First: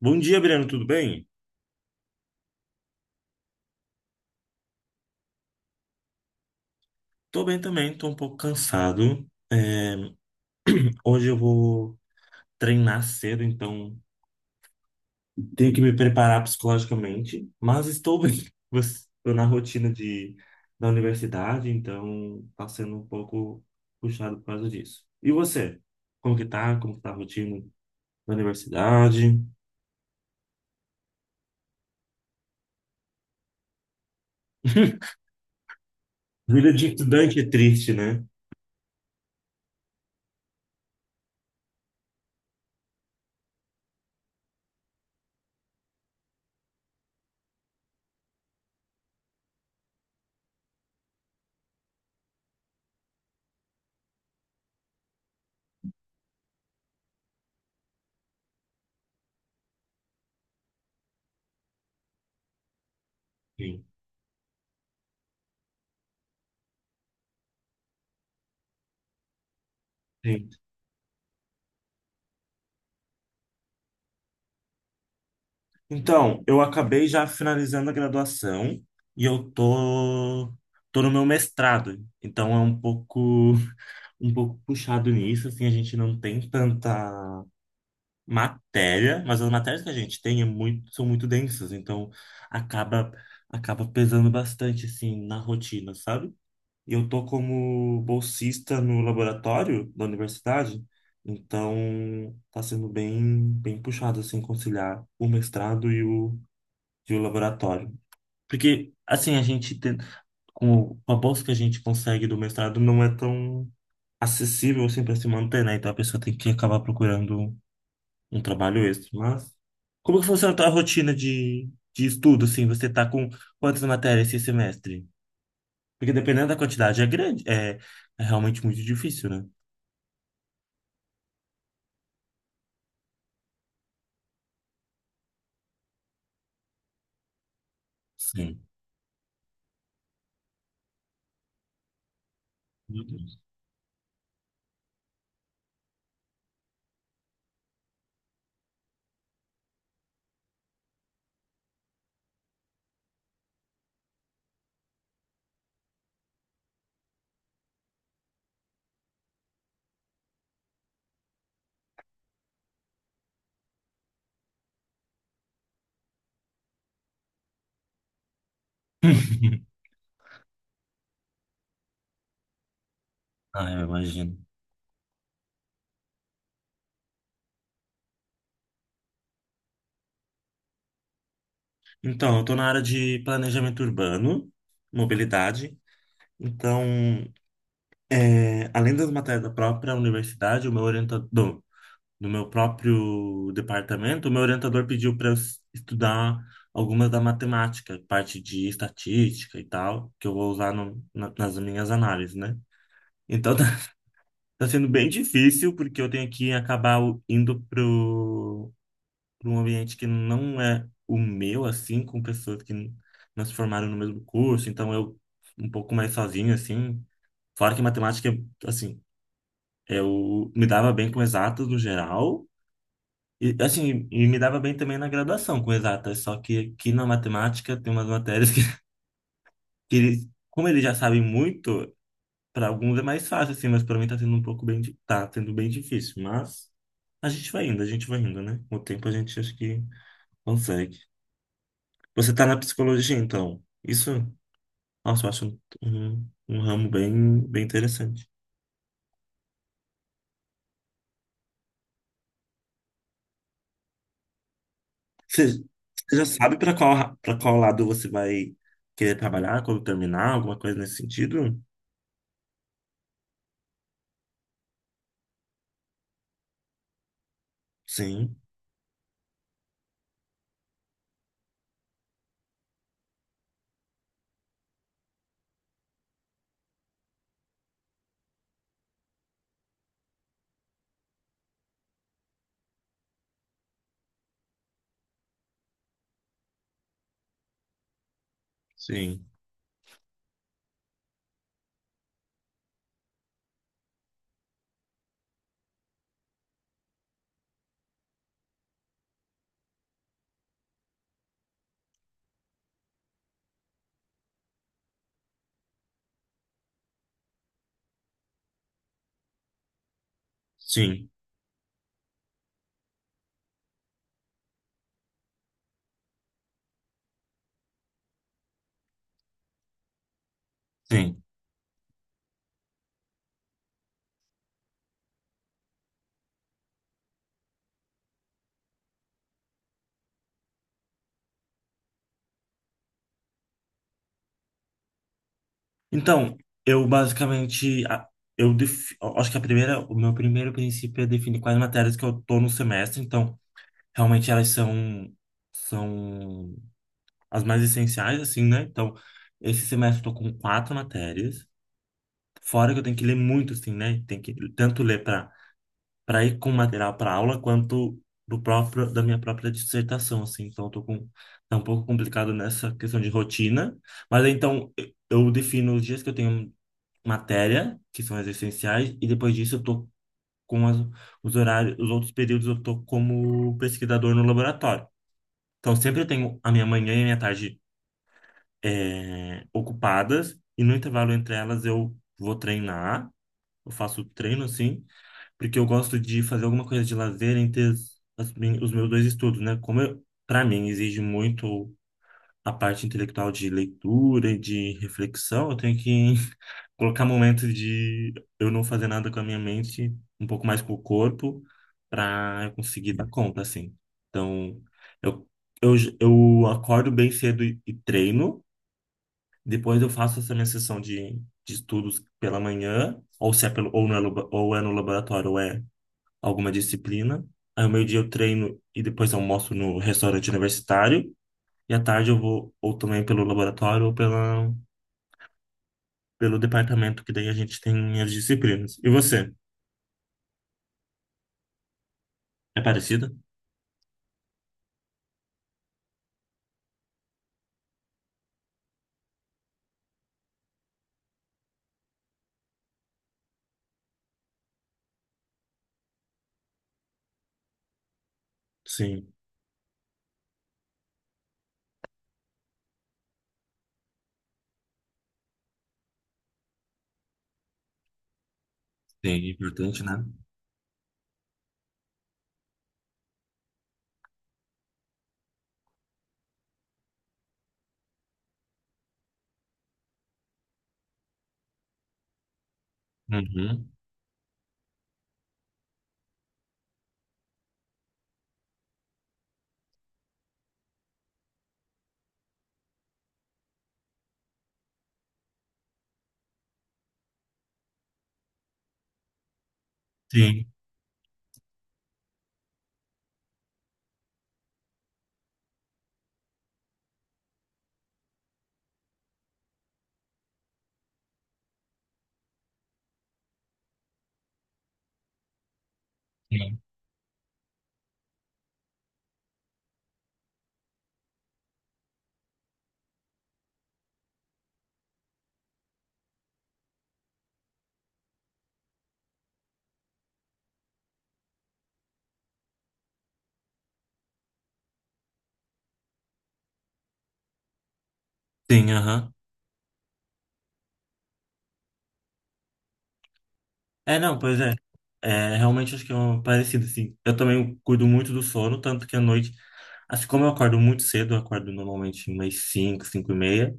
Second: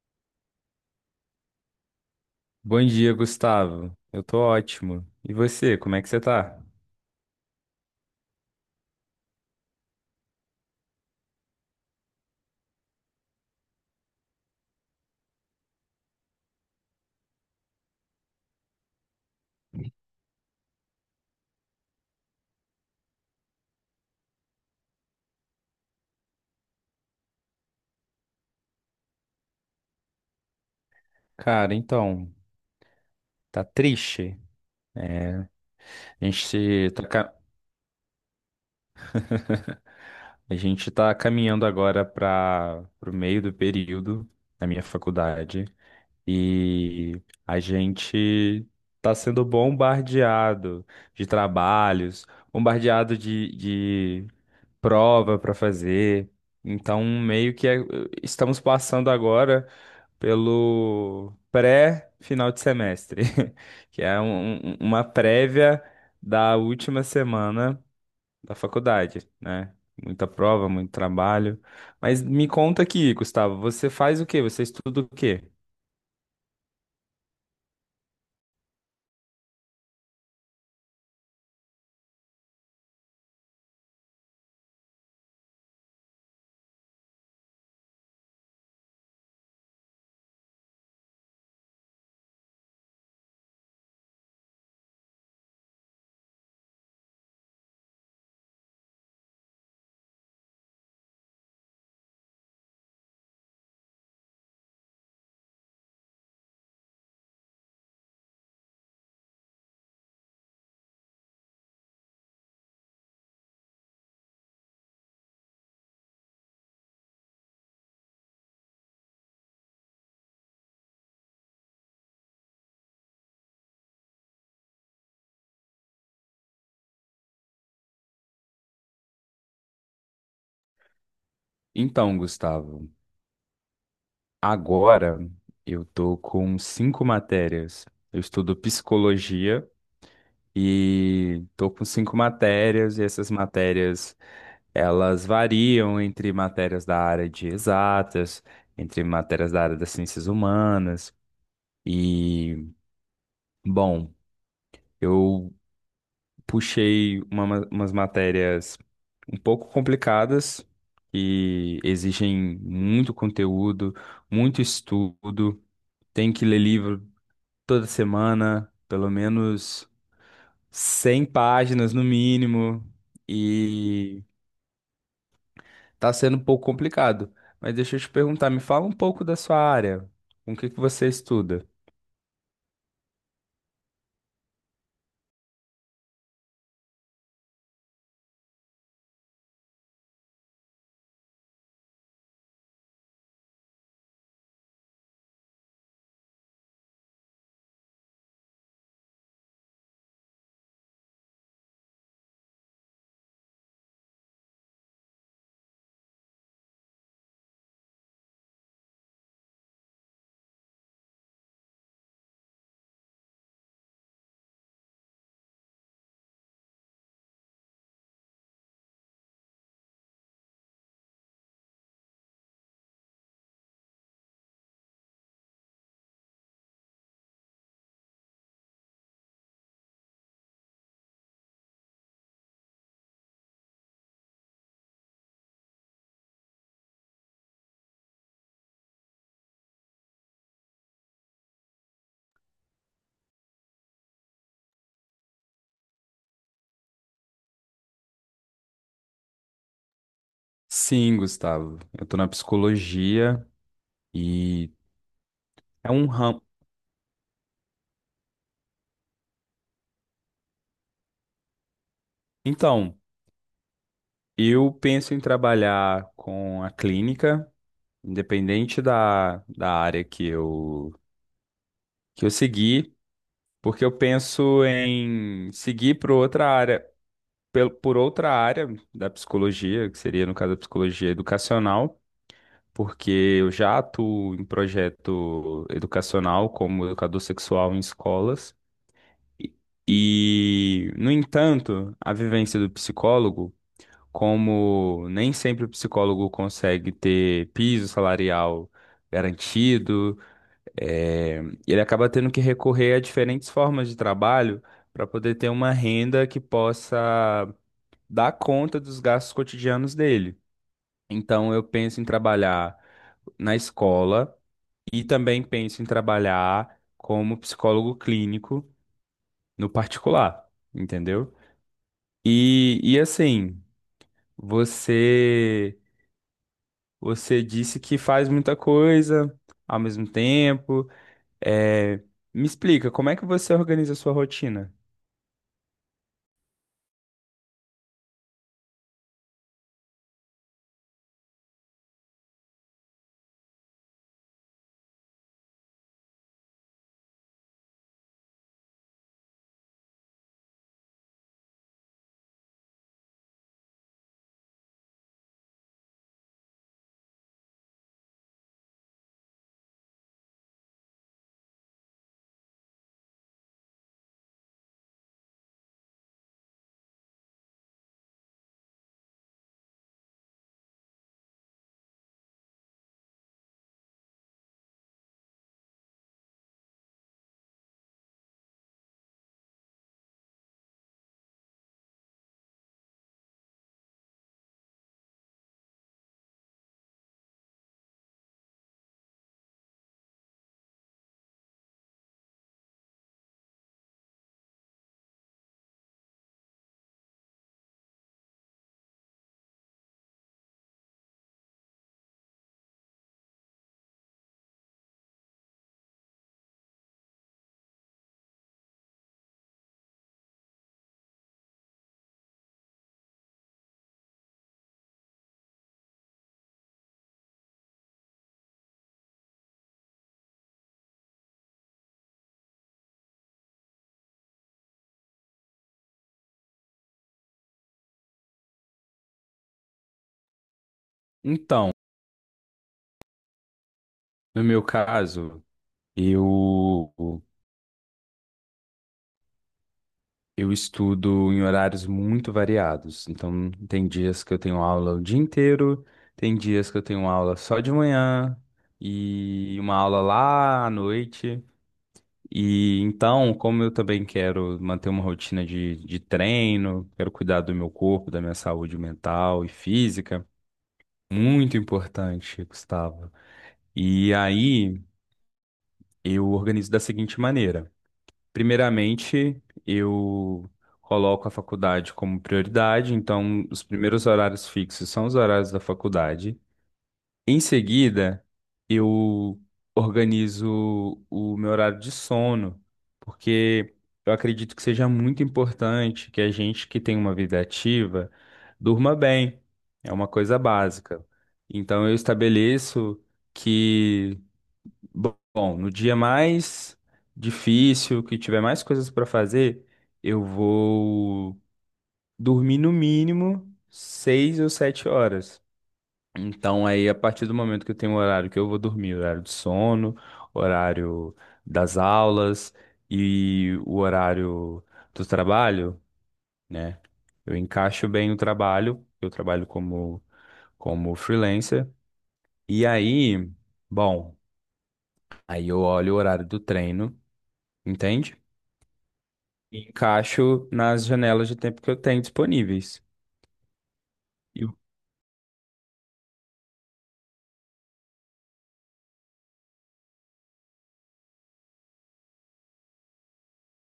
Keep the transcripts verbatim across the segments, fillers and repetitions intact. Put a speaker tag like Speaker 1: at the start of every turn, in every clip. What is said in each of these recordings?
Speaker 1: Bom dia, Breno, tudo bem?
Speaker 2: Bom dia, Gustavo. Eu tô ótimo. E você, como é que você tá?
Speaker 1: Tô bem também, tô um pouco cansado. É, hoje eu vou treinar cedo, então tenho que me preparar psicologicamente, mas estou bem. Estou na rotina de, da universidade, então tá sendo um pouco puxado por causa disso. E você? Como que tá? Como que tá a rotina da universidade?
Speaker 2: Cara, então, tá triste, né? A
Speaker 1: Vida de
Speaker 2: gente tá, ca-
Speaker 1: estudante é triste, né?
Speaker 2: a gente tá caminhando agora para o meio do período na minha faculdade e a gente tá sendo bombardeado de trabalhos, bombardeado de prova para fazer. Então, meio que é- estamos passando agora pelo pré-final de semestre,
Speaker 1: Sim,
Speaker 2: que é um- um- um, uma prévia da última semana da faculdade, né? Muita
Speaker 1: sim.
Speaker 2: prova, muito trabalho. Mas me conta aqui, Gustavo, você faz o quê? Você estuda o quê?
Speaker 1: Então, eu acabei já finalizando a graduação e eu tô, tô no meu mestrado. Então é um pouco um pouco puxado nisso, assim, a gente não tem tanta matéria, mas as matérias que a gente tem é muito, são muito densas, então acaba acaba pesando bastante assim na rotina, sabe? E eu tô como bolsista no laboratório da universidade, então tá sendo bem bem puxado assim conciliar o mestrado e o de laboratório. Porque, assim, a gente tem, com a bolsa que a gente consegue do mestrado não é tão acessível assim para se manter, né? Então a pessoa tem que acabar procurando um trabalho extra. Mas como que funciona a tua rotina de, de estudo, assim? Você tá com quantas matérias esse semestre? Porque dependendo da quantidade é grande, é, é realmente muito difícil, né?
Speaker 2: Então, Gustavo, agora eu tô com cinco matérias. Eu estudo
Speaker 1: Sim.
Speaker 2: psicologia e tô com cinco matérias,
Speaker 1: Meu
Speaker 2: e essas
Speaker 1: Deus.
Speaker 2: matérias elas variam entre matérias da área de exatas, entre matérias da área das ciências humanas. E, bom, eu puxei uma ma- umas matérias um pouco complicadas que exigem muito conteúdo, muito estudo. Tem que ler livro toda semana, pelo menos cem páginas no mínimo,
Speaker 1: Ah, eu
Speaker 2: e
Speaker 1: imagino.
Speaker 2: tá sendo um pouco complicado. Mas deixa eu te perguntar, me fala um pouco da sua área. Com o que que você estuda?
Speaker 1: Então, eu tô na área de planejamento urbano, mobilidade. Então, É, além das matérias da própria universidade, o meu orientador, do meu próprio departamento, o meu orientador pediu para eu s- estudar algumas da matemática, parte de estatística e tal, que eu vou usar no- na- nas minhas análises, né? Então tá, tá sendo bem difícil, porque eu tenho que acabar o- indo pro, pro um ambiente que não é o meu, assim, com pessoas que n- não se formaram no mesmo curso, então eu um pouco mais sozinho, assim. Fora que matemática, assim eu me dava bem com exatas no geral, e assim, e me dava bem também na graduação com exatas, só que aqui na matemática tem umas matérias que, que eles, como eles já sabem muito, para alguns é mais fácil, assim, mas para mim tá sendo um pouco bem, di- tá sendo bem difícil, mas a gente vai indo, a gente vai indo, né? Com o tempo a gente acho que consegue. Você tá na psicologia, então. Isso, nossa, eu acho um, um, um ramo bem, bem interessante.
Speaker 2: Sim, Gustavo. Eu tô na psicologia e
Speaker 1: Você,
Speaker 2: é um
Speaker 1: você já
Speaker 2: ramo.
Speaker 1: sabe para qual, para qual lado você vai querer trabalhar quando terminar, alguma coisa nesse sentido?
Speaker 2: Então, eu penso em trabalhar com a clínica,
Speaker 1: Sim,
Speaker 2: independente da, da área que eu, que eu seguir, porque eu penso em seguir para outra área. Pel- por outra área da psicologia, que seria, no caso, a psicologia educacional, porque eu já atuo em projeto educacional como educador sexual em escolas.
Speaker 1: sim,
Speaker 2: E, e, no entanto, a vivência do psicólogo, como nem sempre o psicólogo consegue ter piso salarial garantido, eh, ele acaba tendo que recorrer a diferentes formas de trabalho para poder ter uma renda que possa dar conta dos gastos cotidianos dele.
Speaker 1: sim,
Speaker 2: Então, eu penso em trabalhar na escola e também penso em trabalhar como psicólogo clínico no particular,
Speaker 1: sim.
Speaker 2: entendeu? E, e assim, você você disse que faz muita coisa ao mesmo tempo. É, me explica, como é que você organiza a sua rotina?
Speaker 1: Então, eu basicamente, a- eu defi- eu acho que a primeira, o meu primeiro princípio é definir quais matérias que eu tô no semestre. Então, realmente elas são, são as mais essenciais, assim, né? Então, esse semestre eu tô com quatro matérias. Fora que eu tenho que ler muito, assim, né? Tem que tanto ler para para ir com material para aula quanto do próprio da minha própria dissertação, assim. Então, eu tô com tá um pouco complicado nessa questão de rotina, mas então eu eu defino os dias que eu tenho matéria, que são as essenciais, e depois disso eu tô com as, os horários, os outros períodos eu tô como pesquisador no laboratório. Então, sempre eu tenho a minha manhã e a minha tarde eh, ocupadas, e no intervalo entre elas eu vou treinar, eu faço treino, assim, porque eu gosto de fazer alguma coisa de lazer entre as- as min- os meus dois estudos, né? Como eu, para mim exige muito a parte intelectual de leitura e de reflexão, eu tenho que colocar momentos de eu não fazer nada com a minha mente, um pouco mais com o corpo, para eu conseguir dar conta, assim. Então, eu, eu, j- eu acordo bem cedo e, e treino, depois eu faço essa minha sessão de, de estudos pela manhã, ou se é pelo, ou, no, labo- ou é no laboratório, ou é alguma disciplina. Aí, ao meio-dia, eu treino e depois almoço no restaurante universitário. E à tarde, eu vou ou também pelo laboratório ou pela, pelo departamento, que daí a gente tem as disciplinas. E você?
Speaker 2: Então,
Speaker 1: É parecido?
Speaker 2: no meu caso, eu eu estudo em horários muito variados. Então, tem dias que eu tenho aula o dia inteiro, tem dias que eu tenho aula só de manhã
Speaker 1: Sim.
Speaker 2: e uma aula lá à noite. E então, como eu também quero manter uma rotina de, de treino, quero cuidar do meu corpo, da minha saúde
Speaker 1: Sim,
Speaker 2: mental e
Speaker 1: importante, né?
Speaker 2: física, muito importante, Gustavo. E aí, eu organizo da seguinte maneira. Primeiramente, eu coloco a faculdade como prioridade, então os
Speaker 1: Uhum.
Speaker 2: primeiros horários fixos são os horários da faculdade. Em seguida, eu organizo o meu horário de sono, porque eu acredito que seja muito importante que a gente que tem uma vida ativa durma bem. É uma coisa
Speaker 1: Sim,
Speaker 2: básica. Então eu estabeleço que Bom, no dia mais difícil, que tiver mais coisas para fazer, eu vou dormir no mínimo seis ou sete horas.
Speaker 1: sim.
Speaker 2: Então, aí, a partir do momento que eu tenho um horário que eu vou dormir, horário de sono, horário das aulas e o horário do trabalho, né? Eu encaixo bem o trabalho, eu trabalho como, como freelancer. E aí, bom, aí eu olho o horário do treino, entende?
Speaker 1: Sim, aham.
Speaker 2: E encaixo nas janelas de tempo que eu tenho disponíveis.
Speaker 1: É, não,
Speaker 2: E
Speaker 1: pois
Speaker 2: o-
Speaker 1: é. É, realmente acho que é um parecido, assim. Eu também cuido muito do sono, tanto que à noite, assim como eu acordo muito cedo, eu acordo normalmente umas cinco, cinco e meia,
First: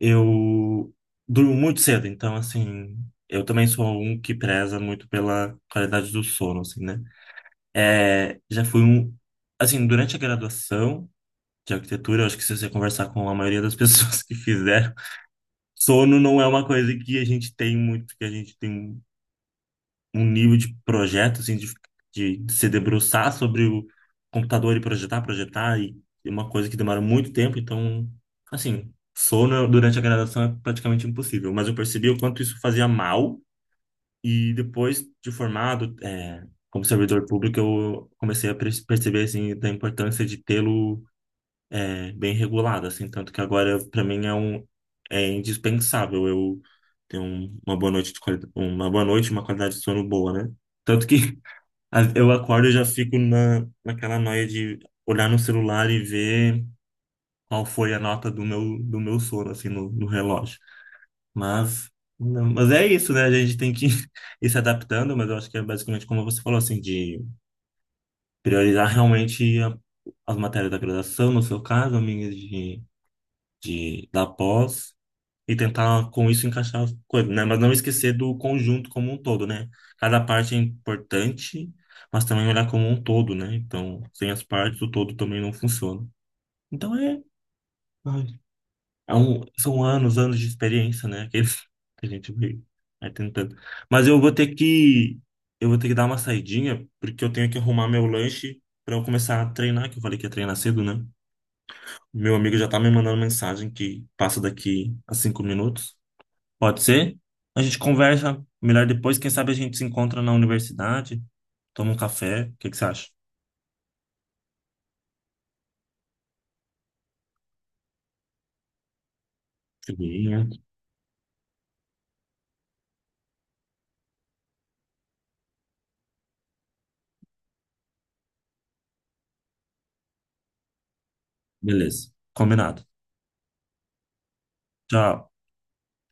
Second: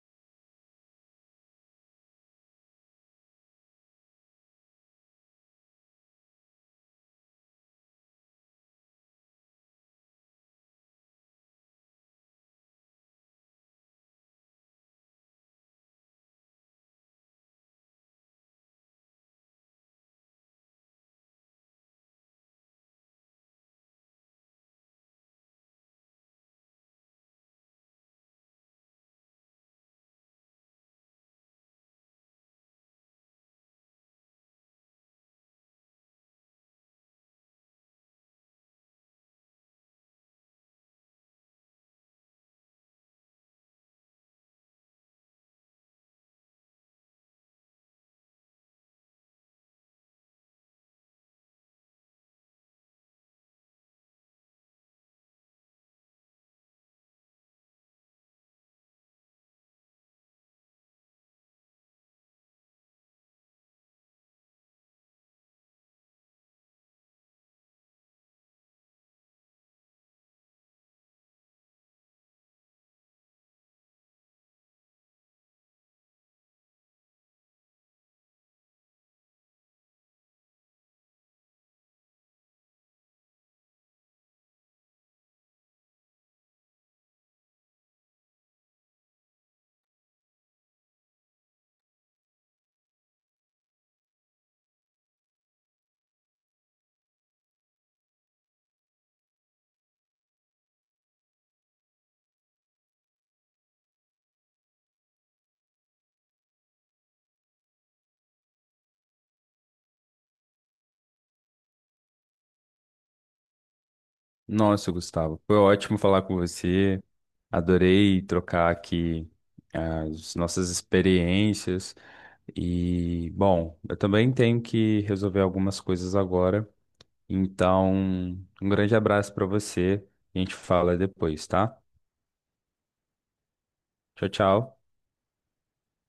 Speaker 1: eu durmo muito cedo, então, assim, eu também sou um que preza muito pela qualidade do sono, assim, né? É, já fui um. Assim, durante a graduação de arquitetura, eu acho que se você conversar com a maioria das pessoas que fizeram, sono não é uma coisa que a gente tem muito, que a gente tem um nível de projeto, assim, de, de, de se debruçar sobre o computador e projetar, projetar, e é uma coisa que demora muito tempo, então, assim, sono durante a graduação é praticamente impossível. Mas eu percebi o quanto isso fazia mal, e depois de formado, é, como servidor público, eu comecei a perce- perceber, assim, da importância de tê-lo é, bem regulada, assim, tanto que agora para mim é um é indispensável eu ter um- uma boa noite de qualidade, uma boa noite, e uma qualidade de sono boa, né? Tanto que a- eu acordo e já fico na naquela noia de olhar no celular e ver qual foi a nota do meu do meu sono assim no, no relógio. Mas não, mas é isso, né? A gente tem que ir se adaptando, mas eu acho que é basicamente como você falou, assim, de priorizar realmente a- as matérias da graduação, no seu caso, amigas, de de, da pós e tentar com isso encaixar as coisas, né? Mas não esquecer do conjunto como um todo, né? Cada parte é importante, mas também olhar como um todo, né? Então, sem as partes, o todo também não funciona. Então é, ai, é um- são anos, anos de experiência, né? Que que a gente vai, vai tentando. Mas eu vou ter que eu vou ter que dar uma saidinha, porque eu tenho que arrumar meu lanche para eu começar a treinar, que eu falei que ia treinar cedo, né? Meu amigo já tá me mandando mensagem que passa daqui a cinco minutos. Pode ser? A gente conversa melhor depois. Quem sabe a gente se encontra na universidade, toma um café. O que que você acha?
Speaker 2: Nossa, Gustavo, foi ótimo falar com você. Adorei trocar aqui
Speaker 1: Tudo
Speaker 2: ah, as
Speaker 1: né?
Speaker 2: nossas experiências. E, bom, eu também tenho que resolver algumas coisas agora. Então, um grande abraço para você. A gente fala depois, tá?
Speaker 1: Beleza. Combinado.
Speaker 2: Tchau, tchau.
Speaker 1: Tchau.